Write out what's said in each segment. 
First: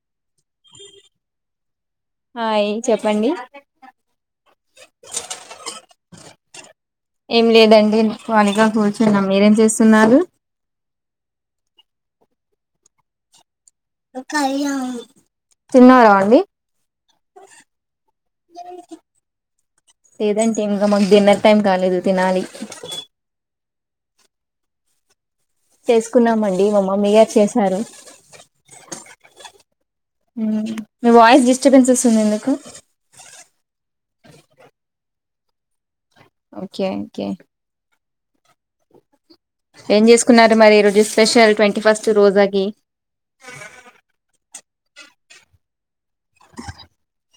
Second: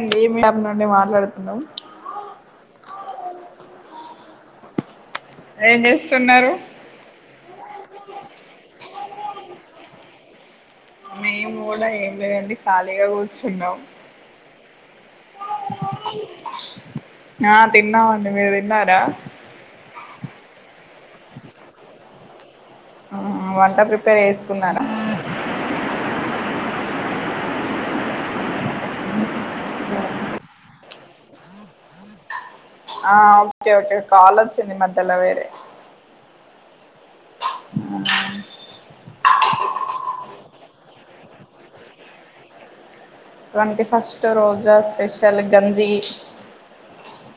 అండి మీ యాప్ నుండి మాట్లాడుతున్నాం హాయ్ చెప్పండి ఏం చేస్తున్నారు ఏం లేదండి కాళీగా కూర్చున్న మీరేం చేస్తున్నారు మేము కూడా ఏం లేదండి ఖాళీగా కూర్చు తిన్నవ్ తిన్నారా అండి ఆ తిన్నామండి మీరు తిన్నారా ఇంక మాకు డిన్నర్ టైం కాలేదు తినాలి. ఆ వంట ప్రిపేర్ వసుకున్నార చేసుకున్నామండి మా మమ్మీ గారు చేసారు. ఆ ఓకే ఓకే కాల్ వచ్చింది మద్యల వేరే ఒకే ఒకే అ ఏం చేసుకున్నారు మరి ఈ రోజు స్పెషల్ ట్వంటీ ఫస్ట్ రోజాకి. ట్వంటీ ఫస్ట్ రోజా స్పెషల్ గంజి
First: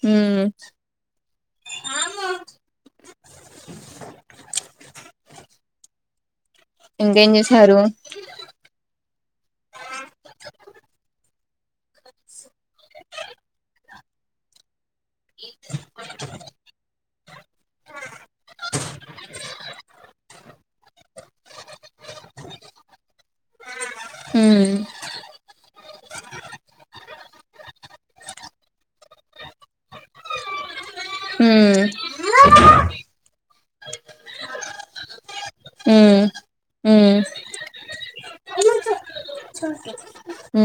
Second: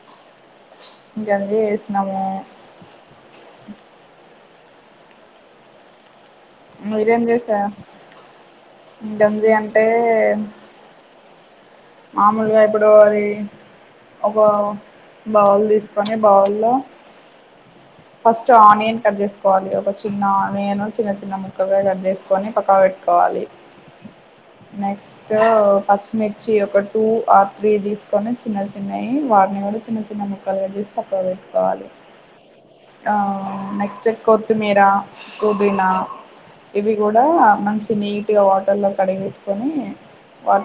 ఊ గంజి జేసనము మీరేం ఇంకేం చేసా చేశారు గంజి అంటే మామూలుగా ఇప్పుడు అది ఒక బవుల్ తీసుకొని బౌల్లో ఫస్ట్ ఆనియన్ కట్ చేసుకోవాలి ఒక చిన్న ఆనియన్ చిన్న చిన్న ముక్కలుగా కట్ చేసుకొని పక్కవ పెట్టుకోవాలి మ్మ్ నెక్స్ట్ పచ్చిమిర్చి ఒ టూ ఆర్ త్రీ తీసుకొని చిన్న చిన్నవి వాటిని కూడా చిన్న చిన్న ముక్కలు కట్ జేస్ పక్కకు మ్మ్ బెటకోవాలి ఆ నెక్స్ట్ కొత్తుమీరా పుదీనా మ్మ్ ఇవి కూడా మ్మ్ మం మస్ నీట్ గా వాటర్ లో కడిగేసి ఊ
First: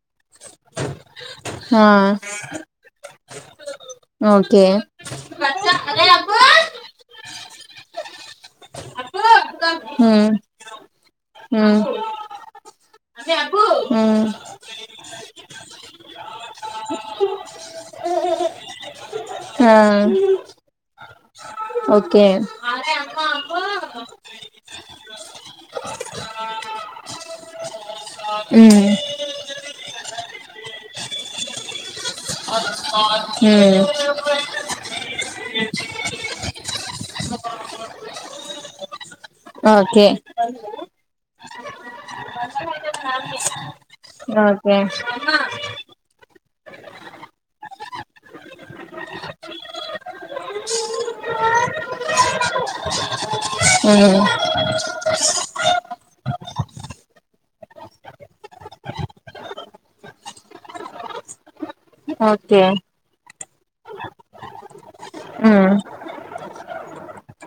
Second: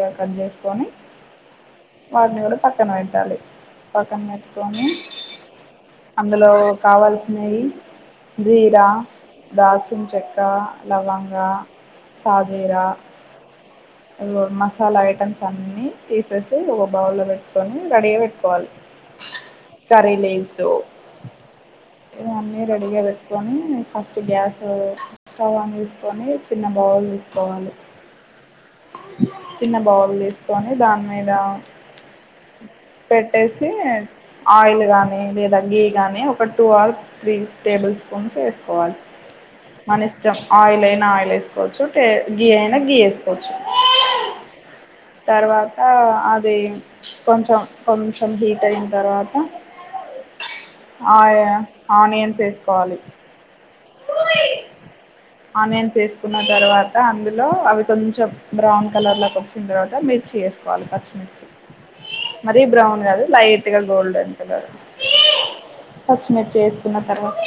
గా కట్ చేసుకొని వాటిని కూడా పక్కన పెట్టాలి పక్కన ఓకే పెట్టుకొని అందులో కావాల్సి నై జీరా దాల్చిన్ హ్మ్ చెక్క లవంగా హ్మ్ హ్మ్ సాజేరా అయ్యో మస్ వా ఐటమ్స్ అన్ని తీసేసి ఒక బౌల్లో పెట్టుకొని రెడీగా పెట్టుకోవాలి ఆ కర్రీ లీవ్స్ ఓకే ఇవన్నీ రెడి గా పెట్కోని ఫస్ట్ గ్యాస్ స్టవ్ అన్ చేసుకొని చిన్న బౌల్ తీసుకోవాలి ఉమ్ చిన్న బౌల్ తీసుకొని దాని మీద పెట్టేసి హ్మ్ ఆయిల్ కానీ లేదా గీ కానీ ఒక టూ ఆ త్రీ టేబుల్ స్పూన్స్ వేసుకోవాలి ఓకే మన ఇష్టం ఆయిల్ అయినా ఆయిల్ వేసు కోవచ్చు టె గి ఐనా ఏసు కొచ్చు ఓకే తర్వాత అ అది కొంచెం కొంచెం హీట్ అయిన తర్వాత ఆ ఆనియన్స్ వేసుకోవాలి ఊ న్న తర్వాత అందులో అవి కొంచెం బ్రౌన్ కలర్లోకి వచ్చిన తర్వాత మిర్చి వేసుకోవాలి పచ్చిమిర్చి ఓకే మరి బ్రౌన్ కాదు లైట్ గోల్డెన్ కలర్ ఉమ్ పచ్చిమిర్చి వేసుకున్న తర్వాత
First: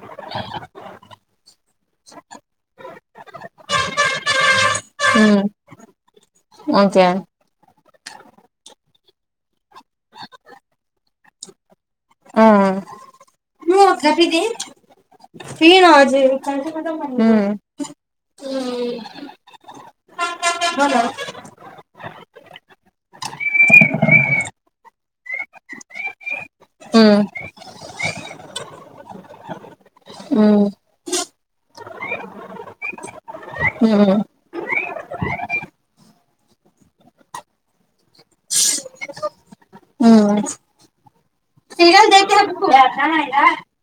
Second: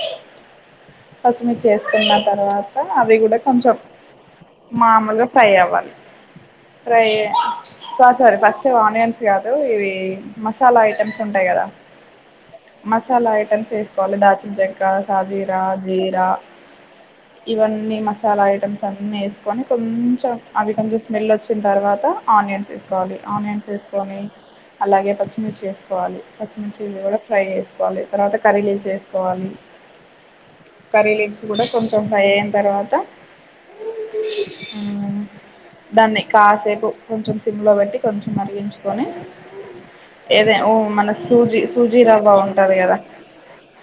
పచ్చిమిర్చి వేసుకున్న తర్వాత అవి కూడా కొంచెం మాములు హ్మ్ ఫ్రై అవ్వాలి fry okay sorry sorry first onions కాదు ఇవి మసాలా ఐటమ్స్ ఉంటాయి కదా ఆ మసాలా ఐటమ్ చేసుకోవాలి హ్మ్ దాల్చిన చెక్క షాజీరా జీర ఇవన్నీ మసాలా ఐటమ్స్ అన్నీ వేసుకొని కొం చెం అవి కొంచెం స్మెల్ వచ్చిన తర్వాత ఆనియన్స్ వేసుకోవాలి ఆనియన్స్ వేసుకొని అలాగే పచ్చిమిర్చి వేసుకోవాలి పచ్చిమిర్చి కూడా హ్మ్ ఫ్రై చేసుకోవాలి తర్వాత కర్రీ లీవ్స్ వేసుకోవాలి కర్రీ లీవ్స్ కూడా కొంచెం ఫ్రై అయిన తర్వాత హ్మ్ ఉమ్ దాన్ని కాసేపు కొంచెం సిమ్ లో పెట్టి కొంచెం మరిగించుకొని హ్మ్ ఏదే ఓ మన సూజీ సూజీ రవ్వ ఉంటది కదా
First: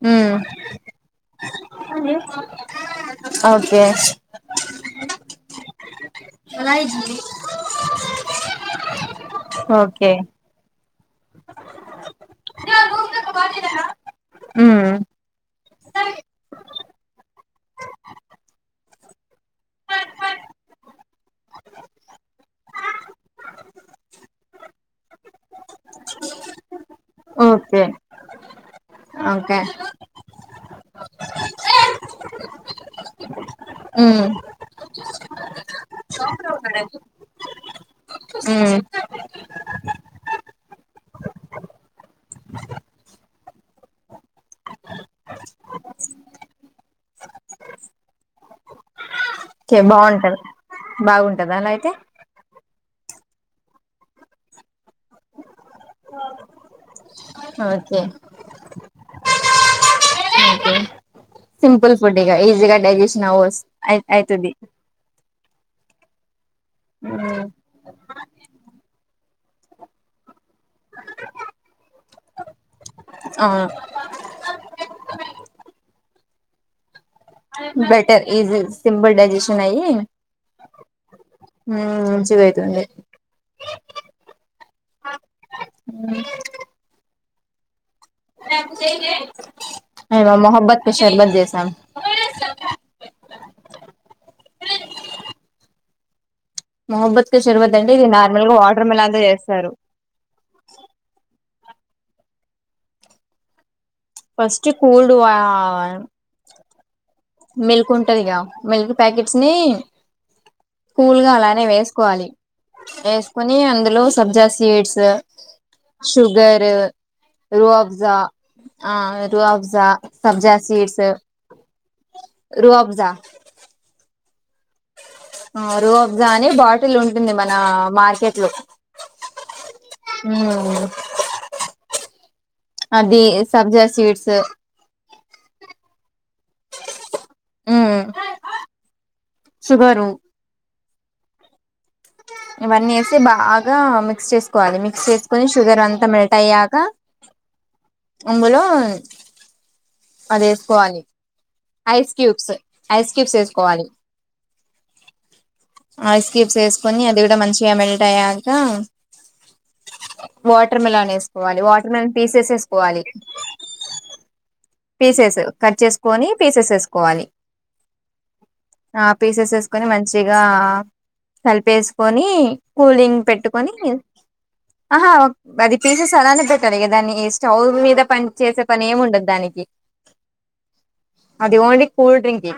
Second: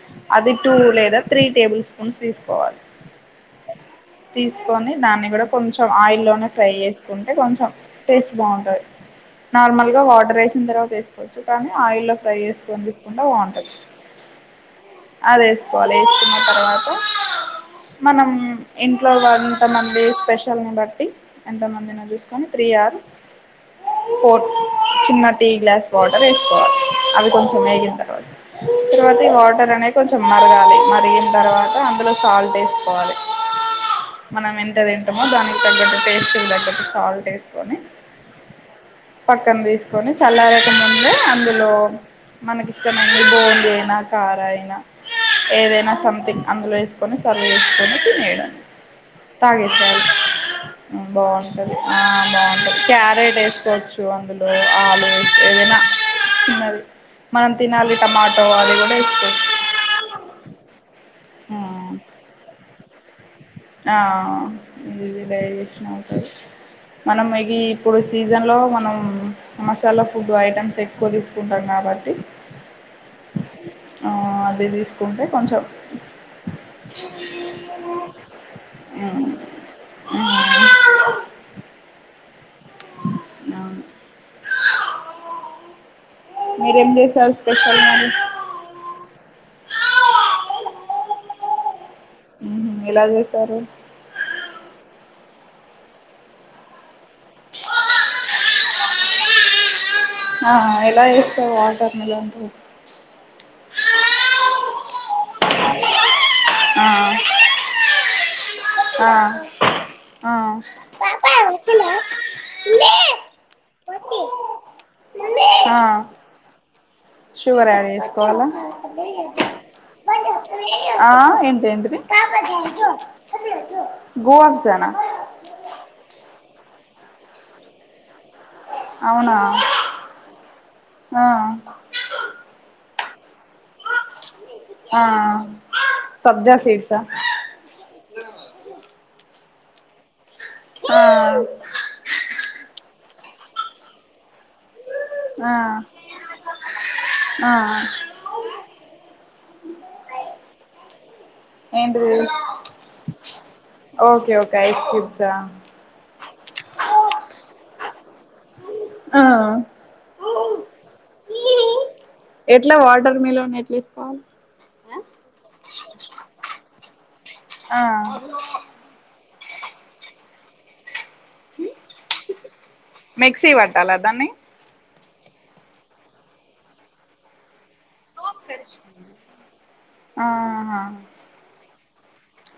ఉమ్ అది టూ లేదా త్రీ టేబుల్ స్పూన్స్ తీసుకోవాలి ఓకే కొని దాన్ని కూడా కొంచం ఆయిల్లో ఫ్రై ఓకే చేసుకుంటే కొంచెం టేస్ట్ బాగుంటది నార్మల్ గా వాటర్ వేసిన తర్వాత వేసుకు కొచ్చు కానీ ఆయిల్లో ఫ్రై చేసుకొని తీసుకుంటే బాగుంటుది ఉమ్ అదే వేసుకోవాలి వేసుకున్న తర్వాత మనం ఇంట్లో ఎంతమంది స్పెషల్ ాలని బట్టి ఎంతమందినో చూసుకొని త్రీ ఆర్ ఫోర్ చిన్న టీ గ్లాస్ వాటర్ వేసుకోవాలి అది కొంచెం వేగిన ఓకే తర్వాత తర్వాత ఓకే వాటర్ అనేవి కొంచెం మరగాలి మరిగిన తర్వాత అందులో సాల్ట్ ఎసుకోవాలి ఉమ్ మనం ఎంత డెమో దానికి తగ్గట్టు పేస్టుకు దగ్గట్టు సాల్ట్ ఎస్కొని ఉమ్ పక్కన తీస్కొని చల్లారాక ముందే అందులో మనకు ఇష్టమైన బొంది అయిన కారా అయిన ఏదైనా సమ్థింగ్ అందులో ఎస్కొని సర్వ్ చేసుకొని తినేయడమే కే తాగేసేయాలి బాగుంటది బాగుంటద అలా బాగుంటది అయితే ఆ క్యారెట్ ఎసుకోవచ్చు అందులో ఆలూ ఏదైనా చిన్నది మనం తినాలి ఓకే టమాటో అది కూడా ఇస్త ే సింపుల్ ఫుడ్డిగా ఈజీ గా లైక్ చేసినావు ఆ డైజెషన్ అవుతది మనం ఉమ్ ఇ ఇప్పుడు సీజన్లో మనం మసాలా ఫుడ్ ఐటమ్స్ ఎక్కువ తీసుకుంటాం కాబట్టి అవును ఆ అదేదిస్ కుంటే కొంచెం బెటర్ ఈజీ సింపుల్ డైజెషన్ అయి ఉ ఉ మంచిగైతుండే అవును మీరేం చేశారు స్పెషల్ మరి అ మహబ్బత్ క షర్బత్ చేసాం సరే మొహబ్బత్ క షర్బత్ అండి ఇది నార్మల్ గా వాటర్ మిలాన్ తో చేస్తారు ఆ ఎలా చేస్తరు వాటర్ మిలాన్ తొ ఫస్ట్ కూల్డ్ ఆ ఆ మెల్కుంటదిగా మిల్క్ ఆ ప్యాకెట్స్ ని ఆ ఆ కూల్గా అలానే వేసుకోవాలి వేసుకొని అందులో సబ్జా seeds sugar sugar add Roohafza చేసుకోవాలని ఆ రుఅబ్జా సబ్జా సీడ్స్ [unintelligible] గో అ..... రూఅఫ్జా అ బాటిల్ ఉంటుంది మన మార్కెట్ లో అవునా... ఆ అదీ సబ్జా సీడ్స్ ఆ సబ్జా సీడ్సా ఉ షుగరు ఆ ఇవన్నీ వేసి బాగా మిక్స్ చేసుకోవాలి మి చేసుకుని ఆ షుగర్ అంతా మెల్ట్ అయ్యాక ఆ ఉంగడ అది ఏసుకోవాలి ఐస్ ఏంటిది క్యూబ్స్ ఐస్ క్యూబ్స్ వేసుకోవాలి ఓకే ఓకే ఐస్ క్యూబ్సా ఐస్ క్యూబ్స్ వేసుకొని అది కూడా మంచిగా మెల్ట్ అయ్యాక ఆ వాటర్ మిలన్ వేసుకోవాలి వాటర్ మిలన్ తీసేస్ ఎట్లా వేసుకోవాలి వాటర్ మిలన్ ఎట్లా వేసుకోవాలి పీసేస్ కట్ చేసుకొని పీసెస్ ఏసుకోవాలి ఆ పీసెస్ వేసుకొని మంచిగా కలిపేసుకోని కూలింగ్ మిక్సీ పెట్టుకొని పట్టాలా దాన్ని ఆహా అది పీసెస్ అలానే పెట్టాలి ఇహ దాన్ని స్టవ్ మీద పని చేసే పని ఏమి ఉండదు దానికి ఆ... హ అది కూల్డ్రింక్కి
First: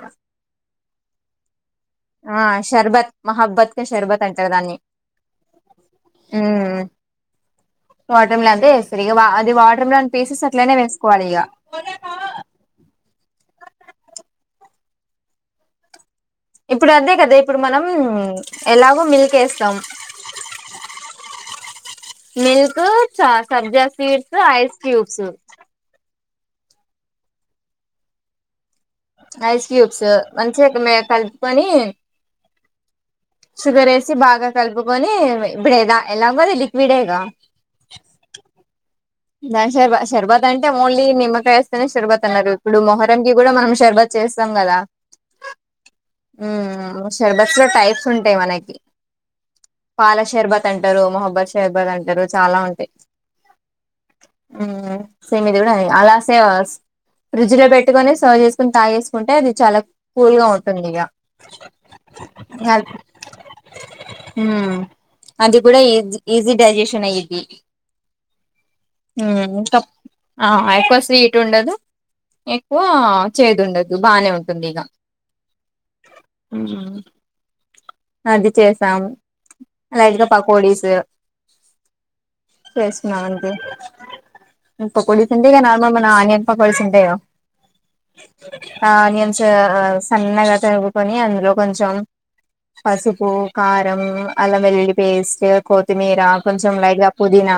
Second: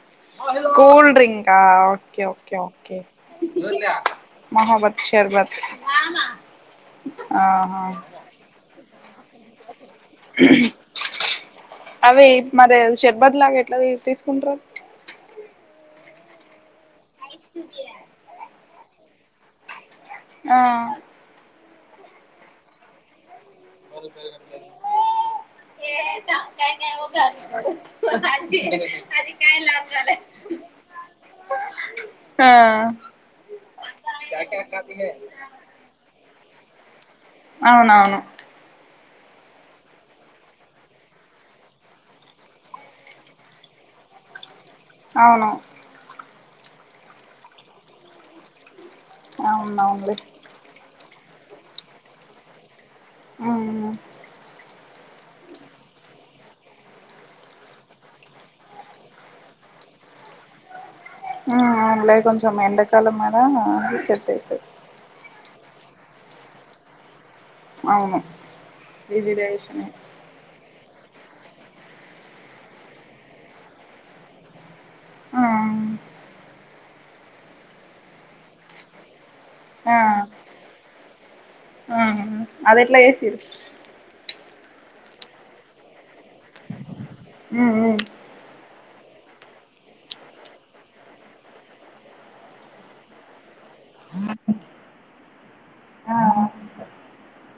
కూల్ డ్రింక ఓకే ఆ ఓకే ఓకే షర్బత్ మహబ్బత్ క షర్బత్ అంటారు దాన్ని మహబత్ శర్బత్ ఉమ్ ఆ రి బా అది వాటర్మెలోయిన్ పీసిస్ అట్లనే వేసుకోవాలి ఇక అవి మరి శర్బ దిలాగా ఎట్లా తీసుకుంటారు ఇప్పుడు అదే కదా ఇప్పుడు మనం ఎలాగో మిల్క్ వేస్తాం ఆ మిల్క్ చ సబ్జా సీడ్సా ఐస్ క్యూబ్స్ [inaudible] ఐస్ క్యూబ్స్ మంచి కలుపుకొని ఆ షుగర్ వేసి బాగా కలుపుకొని ఇప్పుడదా ఎలాగో ఇది విడేగా అవునవును దానిర్బ షర్బత్ అంటే ఓన్లీ నిమ్మకాయ వేస్తేనే షర్బత్ అన్నారు ఇప్పుడు మొహరంకి కూడా మనం షర్బత్ చేస్తాం కదా అవును ఉ షర్బత్స్ లో టైప్స్ ఉంటాయి మనకి అవునవునులే పాల శర్బత్ అంటారు మొహబ అబాషహబాద్ అంటారు చాలా ఉంటాయి అవును ఉ సేమ్ ఇది కూడా అ అలా సే ఫ్రిడ్జ్ లో పెట్టుకుని సర్వ్ చేసుకుని తాగ చేేసుకుంటే అది చాలా కూల్ గా ఉంటుంది ఇగ ఉ అవులే కొంచం ఎండాకాలం కదా సెట్ ఉమ్ అది కూడా ఇస్ ఈజీ డైజెషన్ అయిద్ది అవును ఈజీ ఇంకా డై్సేషన్ అయి ఆ ఎక్కువ స్వీట్ ఉండదు ఎక్కువ చేదు ఉండదు బానే ఉంటుంది ఇగ ఆ హు అది చేసాము ఆ లైట్ గ పకోడీస్ అది ఎట్లా ఏసిరు పకోడీ తింటే నర్మల్ మన అనియన్ పకోడీస్ ఉంటాయిగా ఉ ఉ ఆ నేను చ సన్నగా తరుగుకొని అందులో కొంచెం పసుపు, కారం, అల్లం వెల్లి పేస్ట్, ఆ కొత్తిమీర, కొంచెం లైట్గా పుదీనా,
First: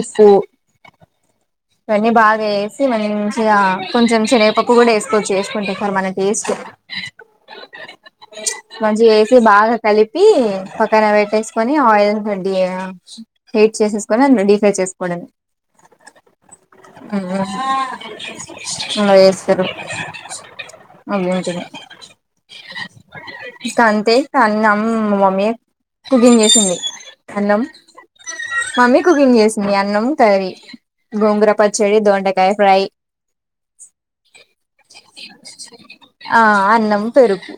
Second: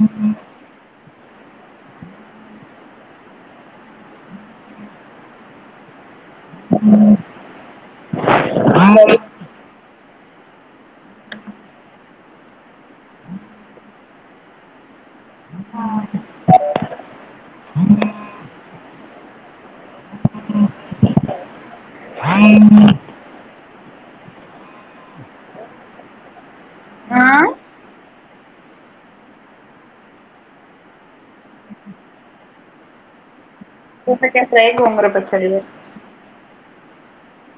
ఉప్పు ఇవన్నీ బాగా వేసి మంచిగా కొంచెం శనగపకు కూడా వేసుకోచ్చి చేసుకుంటే సార్ మన టేస్ట్ మంచిగా వేసి బాగా కలిపి పక్కన పెట్టేసుకొని ఆయిల్ హీట్ చేసేసుకొని అ డీఫ్రై చేసుకోవడమే ఉ ఇలా చేస్తారు [unintelligible] అంట ఇక అంతే అన్న మమ్మీ కుకింగ్ చేసింది ఆ అన్నం మమ్మీ కుకింగ్ చేసింది అన్నం తయీ గోంగుర పచ్చడి దోండకాయ ఫ్రై ఫ్రేయ్ గోంగూర పచ్చడి కదా న్నం పెరుగు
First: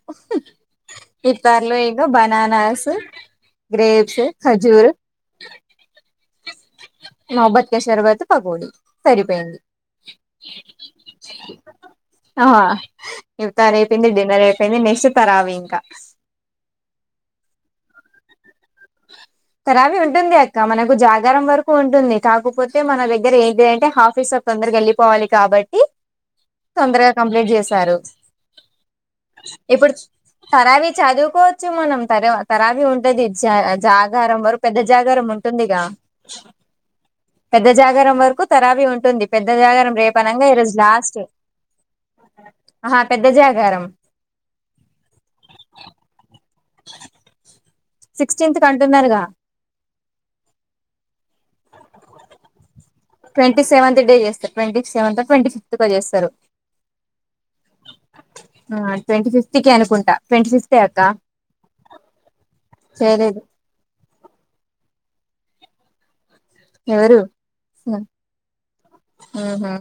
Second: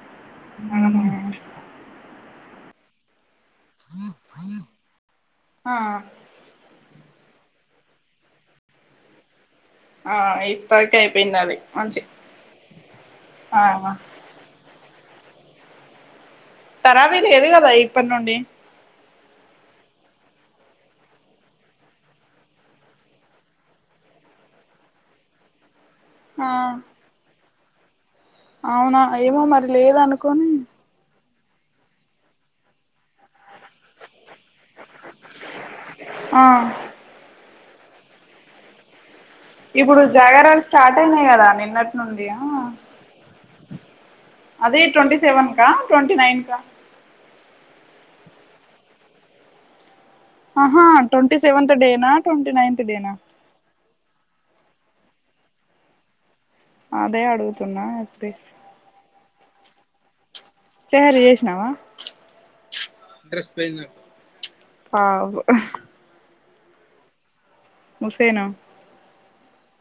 ఇత్తర్రు ఇంగ బనానాస్ గ్రాప్స్ కాజ్జురా ఆ మొహబ్బత్ కషరాబత్ క పకొడి సరిపోయింది ఆ ఇఫత్తర్ కు అయిపోయింది అది మంచి ఆహా ఆ చ్చుతరావి ఇంకా తరాబి లేదుగా బై ఇప్పటి నుండి తరాబి ఉంటుంది అక్క మనకు జాగారం వరకు ఉంటుంది కాకపోతే మన దగ్గర ఏంది అంటే హాఫీస్ తొందరకి వెళ్ళిపోవాలి కాబట్టి ఆ తొందరగా కంప్లైంట్ చేశారు అవునా ఏమో మరి లేదు అనుకోని చ్చు మనం తరువ్ తరావి ఉంటది జ జా జాగారం వారు పెద్ద జాగారం ఉంటుందిగా ఆ పెద్ద జ గరం వరకు తరాబి ఉంటుంది పెద్ద జాగారం ఇప్పుడు రేపనంగా జాగారలు ఈరోజు స్టార్ట్ లాస్ట్ అయినాయి కదా నిన్నటి నుండి ఆ గరం అదే ట్వంటి సెవెన్ కా ట్ట్వేంటి నైన్ కా సిక్స్టీన్త్ కంటున్నారుగా అహ ట్వటి సెవెత్ డేట్ నా టోంటి నైత్ డే నా ట్వంటీ సెవెంత్ డే చేస్తారు ట్వంటీెవెంత్ ట్వంటీ ఫిఫ్త్కొ చేస్తారు అదే అడుగుతున్నా ఎప్పుడు చేస్ తికి అనుకుంటా ట్వంటీ ఫిఫ్తే అక్క సహరి చేసినవా చేయలేదు పాపం హ ఎవరు హు మ్ హు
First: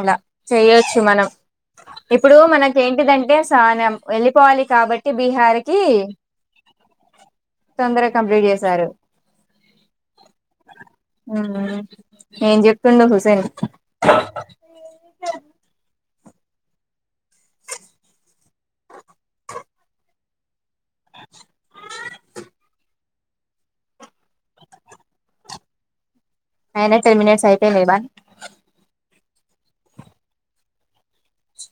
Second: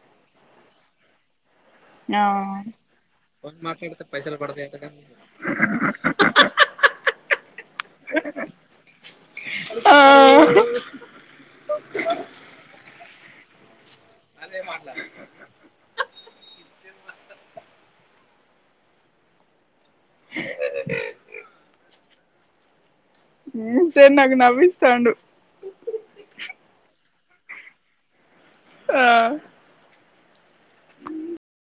అలా చేయొచ్చు మనం ఇప్పుడు ఆ మనకేఏంటిదంటే సా నం వెళ్ళిపోవాలి కాబట్టి బీహార్ కి తొందరగా కంప్లీట్ చేసారు ఉమ్ నేన్ చెపెద్ హుసెన్ [unintelligible] హు చె నాకు నవ్విస్థండు ఆయనా టెన్ మినిట్స్ అయిపొఇంది ఇగ బాయ్ ఆ ఉమ్